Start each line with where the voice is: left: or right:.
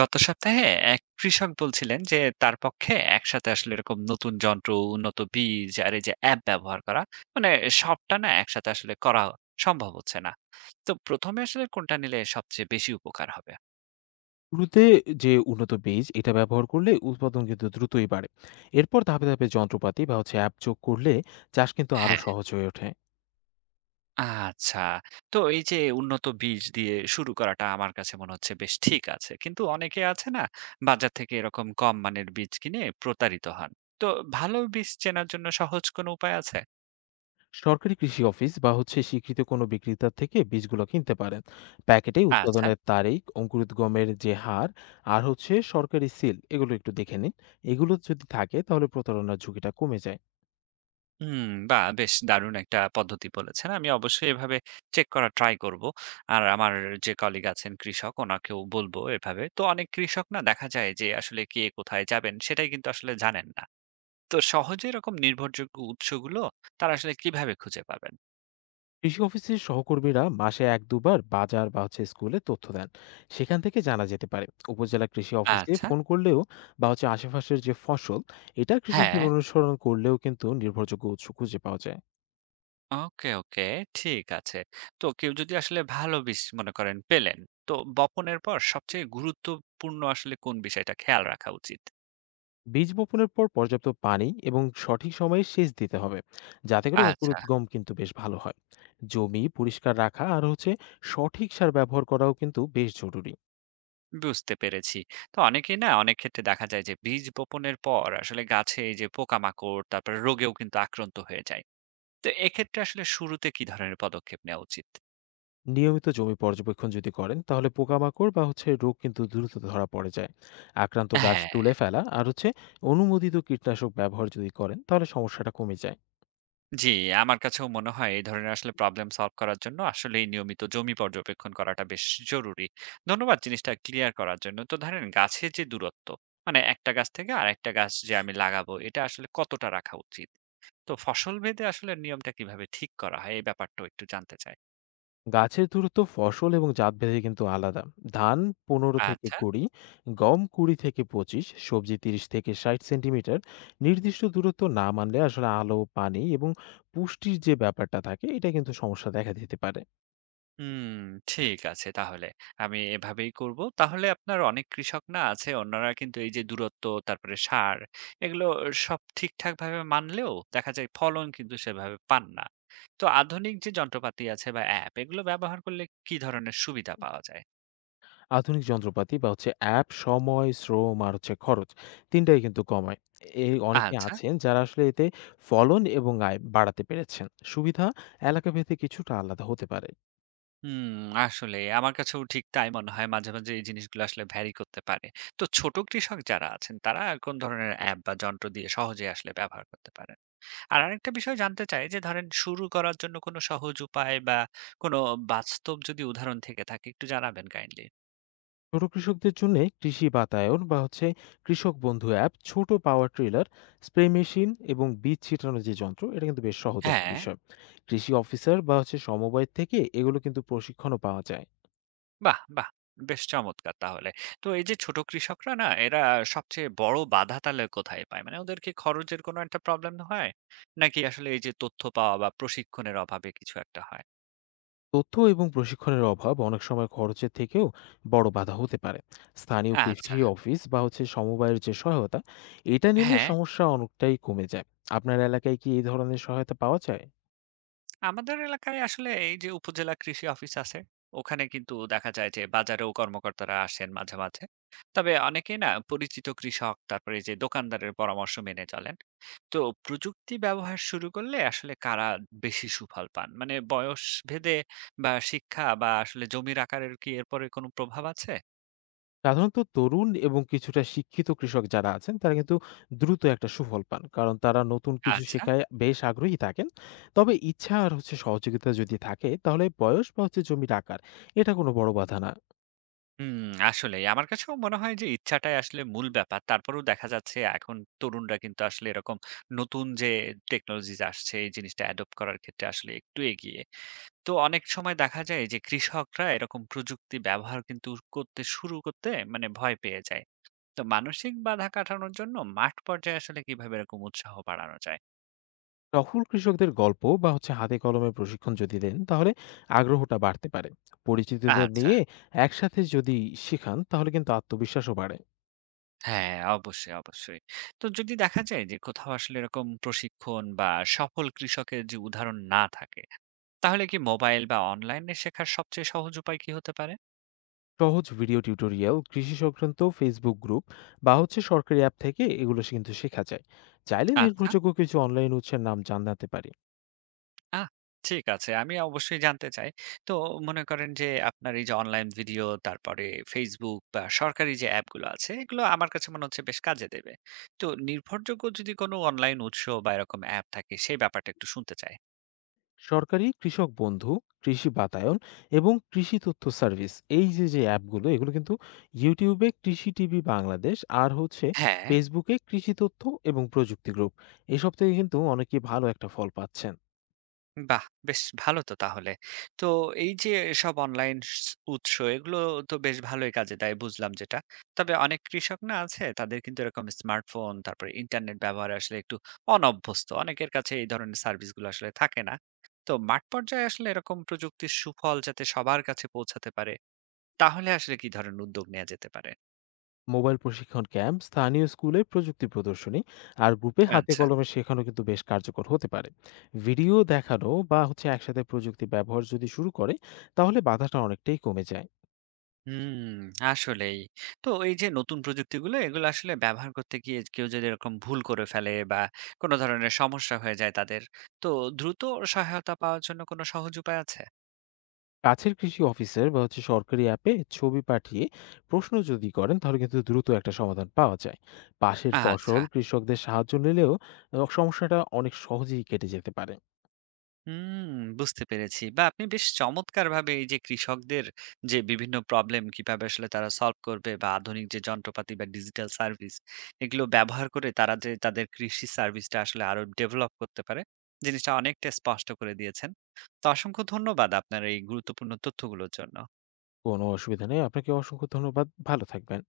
right: গত সপ্তাহে এক কৃষক বলছিলেন যে তার পক্ষে একসাথে আসলে এরকম নতুন যন্ত্র উন্নত বীজ আর এই যে অ্যাপ ব্যবহার করা, মানে সবটা না একসাথে আসলে করা সম্ভব হচ্ছে না। তো প্রথমে আসলে কোনটা নিলে সবচেয়ে বেশি উপকার হবে?
left: শুরুতে যে উন্নত বীজ এটা ব্যবহার করলে উৎপাদন কিন্তু দ্রুতই বাড়ে। এরপর ধাপে ধাপে যন্ত্রপাতি বা অ্যাপ যোগ করলে চাষ কিন্তু আরো
right: হ্যাঁ,
left: সহজ হয়ে ওঠে।
right: আচ্ছা। তো এই যে উন্নত বীজ দিয়ে শুরু করাটা আমার কাছে মনে হচ্ছে বেশ ঠিক আছে, কিন্তু অনেকে আছে না বাজার থেকে এরকম কম মানের বীজ কিনে প্রতারিত হন। তো ভালো বীজ চেনার জন্য সহজ কোনো উপায় আছে?
left: সরকারি কৃষি অফিস বা স্বীকৃত কোনো বিক্রেতার থেকে বীজগুলো কিনতে পারেন। প্যাকেটে
right: আচ্ছা।
left: উৎপাদনের তারিখ, অঙ্কুরোদ্গমের যে হার আর সরকারি সিল, এগুলো একটু দেখে নিন। এগুলো যদি থাকে তাহলে প্রতারণার ঝুঁকিটা কমে যায়।
right: হুম, বাহ! বেশ দারুণ একটা পদ্ধতি বলেছেন। আমি অবশ্যই এভাবে চেক করা ট্রাই করব। আর আমার যে কলিগ আছেন কৃষক, ওনাকেও বলবো এভাবে। তো অনেক কৃষক না দেখা যায় যে আসলে কে কোথায় যাবেন সেটাই কিন্তু আসলে জানেন না। তো সহজে এরকম নির্ভরযোগ্য উৎসগুলো তারা আসলে কিভাবে খুঁজে পাবেন?
left: কৃষি অফিসের সহকর্মীরা মাসে এক দুবার বাজার বা স্কুলে তথ্য দেন, সেখান থেকে জানা যেতে পারে। উপজেলা কৃষি অফিসে
right: আচ্ছা,
left: ফোন করলেও বা আশেপাশের যে ফসল, এটা
right: হ্যাঁ।
left: কৃষকদের অনুসরণ করলেও কিন্তু নির্ভরযোগ্য উৎস খুঁজে পাওয়া যায়।
right: ওকে, ওকে, ঠিক আছে। তো কেউ যদি আসলে ভালো বীজ মনে করেন পেলেন, তো বপনের পর সবচেয়ে গুরুত্বপূর্ণ আসলে কোন বিষয়টা খেয়াল রাখা উচিত?
left: বীজ বপনের পর পর্যাপ্ত পানি এবং সঠিক সময়ে সেচ দিতে হবে, যাতে করে
right: আচ্ছা।
left: অঙ্কুরোদ্গম কিন্তু বেশ ভালো হয়। জমি পরিষ্কার রাখা আর সঠিক সার ব্যবহার করাও কিন্তু বেশ জরুরি।
right: বুঝতে পেরেছি। তো অনেকেই না অনেক ক্ষেত্রে দেখা যায় যে বীজ বপনের পর আসলে গাছে এই যে পোকামাকড় তারপরে রোগেও কিন্তু আক্রান্ত হয়ে যায়। তো এক্ষেত্রে আসলে শুরুতে কি ধরনের পদক্ষেপ নেওয়া উচিত?
left: নিয়মিত জমি পর্যবেক্ষণ যদি করেন তাহলে পোকামাকড় বা রোগ কিন্তু দ্রুত ধরা পড়ে যায়। আক্রান্ত গাছ
right: হ্যাঁ,
left: তুলে ফেলা আর অনুমোদিত কীটনাশক ব্যবহার যদি করেন তাহলে সমস্যাটা কমে যায়।
right: জি। আমার কাছেও মনে হয় এই ধরনের আসলে প্রবলেম সলভ করার জন্য আসলেই নিয়মিত জমি পর্যবেক্ষণ করাটা বেশ জরুরি। ধন্যবাদ জিনিসটা ক্লিয়ার করার জন্য। তো ধরেন গাছের যে দূরত্ব, মানে একটা গাছ থেকে আরেকটা গাছ যে আমি লাগাবো এটা আসলে কতটা রাখা উচিত? তো ফসল ভেদে আসলে নিয়মটা কিভাবে ঠিক করা হয় এই ব্যাপারটাও একটু জানতে চাই।
left: গাছের দূরত্ব ফসল এবং জাত ভেদে কিন্তু আলাদা। ধান পনেরো থেকে
right: আচ্ছা।
left: কুড়ি, গম কুড়ি থেকে পঁচিশ, সবজি তিরিশ থেকে ষাট সেন্টিমিটার। নির্দিষ্ট দূরত্ব না মানলে আসলে আলো, পানি এবং পুষ্টির যে ব্যাপারটা থাকে, এটা কিন্তু সমস্যা দেখা দিতে পারে।
right: হুম, ঠিক আছে তাহলে। আমি এভাবেই করব। তাহলে আপনার অনেক কৃষক না আছে, অন্যরা কিন্তু এই যে দূরত্ব, তারপরে সার, এগুলো সব ঠিকঠাকভাবে মানলেও দেখা যায় ফলন কিন্তু সেভাবে পান না। তো আধুনিক যে যন্ত্রপাতি আছে বা অ্যাপ এগুলো ব্যবহার করলে কি ধরনের সুবিধা পাওয়া যায়?
left: আধুনিক যন্ত্রপাতি বা অ্যাপ সময়, শ্রম আর খরচ, ৩ টাই কিন্তু কমায়। এই অনেকে
right: আচ্ছা।
left: আছেন যারা আসলে এতে ফলন এবং আয় বাড়াতে পেরেছেন। সুবিধা এলাকাভেদে কিছুটা আলাদা হতে পারে।
right: হুম, আসলে আমার কাছেও ঠিক তাই মনে হয়, মাঝে মাঝে এই জিনিসগুলো আসলে ভ্যারি করতে পারে। তো ছোট কৃষক যারা আছেন তারা কোন ধরনের অ্যাপ বা যন্ত্র দিয়ে সহজে আসলে ব্যবহার করতে পারেন? আর আরেকটা বিষয় জানতে চাই যে ধরেন শুরু করার জন্য কোনো সহজ উপায় বা কোনো বাস্তব যদি উদাহরণ থেকে থাকে একটু জানাবেন কাইন্ডলি।
left: ছোট কৃষকদের জন্যে কৃষি বাতায়ন বা কৃষক বন্ধু অ্যাপ, ছোট পাওয়ার ট্রিলার, স্প্রে মেশিন এবং বীজ ছিটানোর যে যন্ত্র, এটা কিন্তু বেশ সহজ একটা
right: হ্যাঁ,
left: বিষয়। কৃষি অফিসার বা সমবায় থেকে এগুলো কিন্তু প্রশিক্ষণও পাওয়া যায়।
right: বাহ! বাহ! বেশ চমৎকার তাহলে। তো এই যে ছোট কৃষকরা না এরা সবচেয়ে বড় বাধা তাহলে কোথায় পায়? মানে ওদের কি খরচের কোনো একটা প্রবলেম হয়? নাকি আসলে এই যে তথ্য পাওয়া বা প্রশিক্ষণের অভাবে কিছু একটা হয়?
left: তথ্য এবং প্রশিক্ষণের অভাব অনেক সময় খরচের থেকেও বড় বাধা হতে পারে। স্থানীয়
right: আচ্ছা,
left: কৃষি অফিস বা সমবায়ের যে সহায়তা, এটা নিলে
right: হ্যাঁ।
left: সমস্যা অনেকটাই কমে যায়। আপনার এলাকায় কি এই ধরনের সহায়তা পাওয়া যায়?
right: আমাদের এলাকায় আসলে এই যে উপজেলা কৃষি অফিস আছে, ওখানে কিন্তু দেখা যায় যে বাজারেও কর্মকর্তারা আসেন মাঝে মাঝে। তবে অনেকেই না পরিচিত কৃষক তারপরে এই যে দোকানদারের পরামর্শ মেনে চলেন। তো প্রযুক্তি ব্যবহার শুরু করলে আসলে কারা বেশি সুফল পান, মানে বয়স ভেদে বা শিক্ষা বা আসলে জমির আকারের কি এরপরে কোনো প্রভাব আছে?
left: সাধারণত তরুণ এবং কিছুটা শিক্ষিত কৃষক যারা আছেন তারা কিন্তু দ্রুত একটা সুফল পান, কারণ তারা নতুন কিছু
right: আচ্ছা।
left: শেখায় বেশ আগ্রহী থাকেন। তবে ইচ্ছা আর সহযোগিতা যদি থাকে তাহলে বয়স বা জমির আকার, এটা কোনো বড় বাধা না।
right: হুম, আসলেই। আমার কাছেও মনে হয় যে ইচ্ছাটাই আসলে মূল ব্যাপার। তারপরেও দেখা যাচ্ছে এখন তরুণরা কিন্তু আসলে এরকম নতুন যে টেকনোলজিস আসছে এই জিনিসটা অ্যাডপ্ট করার ক্ষেত্রে আসলে একটু এগিয়ে। তো অনেক সময় দেখা যায় যে কৃষকরা এরকম প্রযুক্তি ব্যবহার কিন্তু করতে শুরু করতে মানে ভয় পেয়ে যায়। তো মানসিক বাধা কাটানোর জন্য মাঠ পর্যায়ে আসলে কিভাবে এরকম উৎসাহ বাড়ানো যায়?
left: সফল কৃষকদের গল্প বা হাতে কলমে প্রশিক্ষণ যদি দেন তাহলে আগ্রহটা বাড়তে পারে। পরিচিতদের
right: আচ্ছা।
left: নিয়ে একসাথে যদি শেখান তাহলে কিন্তু আত্মবিশ্বাসও বাড়ে।
right: হ্যাঁ, অবশ্যই, অবশ্যই। তো যদি দেখা যায় যে কোথাও আসলে এরকম প্রশিক্ষণ বা সফল কৃষকের যে উদাহরণ না থাকে, তাহলে কি মোবাইল বা অনলাইনে শেখার সবচেয়ে সহজ উপায় কি হতে পারে?
left: সহজ ভিডিও টিউটোরিয়াল, কৃষি সংক্রান্ত ফেসবুক গ্রুপ বা সরকারি অ্যাপ থেকে এগুলো কিন্তু শেখা যায়। চাইলে
right: আচ্ছা,
left: নির্ভরযোগ্য কিছু অনলাইন উৎসের নাম জানাতে পারি।
right: আহ ঠিক আছে। আমি অবশ্যই জানতে চাই। তো মনে করেন যে আপনার এই যে অনলাইন ভিডিও, তারপরে Facebook বা সরকারি যে অ্যাপগুলো আছে, এগুলো আমার কাছে মনে হচ্ছে বেশ কাজে দেবে। তো নির্ভরযোগ্য যদি কোনো অনলাইন উৎস বা এরকম অ্যাপ থাকে, সেই ব্যাপারটা একটু শুনতে চাই।
left: সরকারি কৃষক বন্ধু, কৃষি বাতায়ন এবং কৃষি তথ্য সার্ভিস, এই যে যে অ্যাপগুলো এগুলো কিন্তু, ইউটিউবে কৃষি টিভি বাংলাদেশ আর
right: হ্যাঁ।
left: ফেসবুকে কৃষি তথ্য এবং প্রযুক্তি গ্রুপ, এসব থেকে কিন্তু অনেকেই ভালো একটা ফল পাচ্ছেন।
right: বাহ! বেশ ভালো তো তাহলে। তো এই যে সব অনলাইন স উৎস এগুলো তো বেশ ভালোই কাজে দেয় বুঝলাম যেটা। তবে অনেক কৃষক না আছে তাদের কিন্তু এরকম স্মার্টফোন তারপরে ইন্টারনেট ব্যবহারে আসলে একটু অনভ্যস্ত। অনেকের কাছে এই ধরনের সার্ভিসগুলো আসলে থাকে না। তো মাঠ পর্যায়ে আসলে এরকম প্রযুক্তির সুফল যাতে সবার কাছে পৌঁছাতে পারে, তাহলে আসলে কি ধরনের উদ্যোগ নেয়া যেতে পারে?
left: মোবাইল প্রশিক্ষণ ক্যাম্প, স্থানীয় স্কুলে প্রযুক্তি প্রদর্শনী আর গ্রুপে হাতে
right: আচ্ছা।
left: কলমে শেখানো কিন্তু বেশ কার্যকর হতে পারে। ভিডিও দেখানো বা একসাথে প্রযুক্তি ব্যবহার যদি শুরু করে তাহলে বাধাটা অনেকটাই কমে যায়।
right: হুম, আসলেই। তো এই যে নতুন প্রযুক্তিগুলো এগুলো আসলে ব্যবহার করতে গিয়ে কেউ যদি এরকম ভুল করে ফেলে বা কোন ধরনের সমস্যা হয়ে যায় তাদের, তো দ্রুত সহায়তা পাওয়ার জন্য কোন সহজ উপায় আছে?
left: কাছের কৃষি অফিসের বা সরকারি অ্যাপে ছবি পাঠিয়ে প্রশ্ন যদি করেন তাহলে কিন্তু দ্রুত একটা সমাধান পাওয়া যায়। পাশের
right: আচ্ছা।
left: ফসল কৃষকদের সাহায্য নিলেও সমস্যাটা অনেক সহজেই কেটে যেতে পারে।
right: হুম, বুঝতে পেরেছি। বা আপনি বেশ চমৎকারভাবে এই যে কৃষকদের যে বিভিন্ন প্রবলেম কিভাবে আসলে তারা সলভ করবে বা আধুনিক যে যন্ত্রপাতি বা ডিজিটাল সার্ভিস এগুলো ব্যবহার করে তারা যে তাদের কৃষি সার্ভিসটা আসলে আরো ডেভেলপ করতে পারে, জিনিসটা অনেকটা স্পষ্ট করে দিয়েছেন। তো অসংখ্য ধন্যবাদ আপনার এই গুরুত্বপূর্ণ তথ্যগুলোর জন্য।
left: কোনো অসুবিধা নেই, আপনাকে অসংখ্য ধন্যবাদ, ভালো থাকবেন।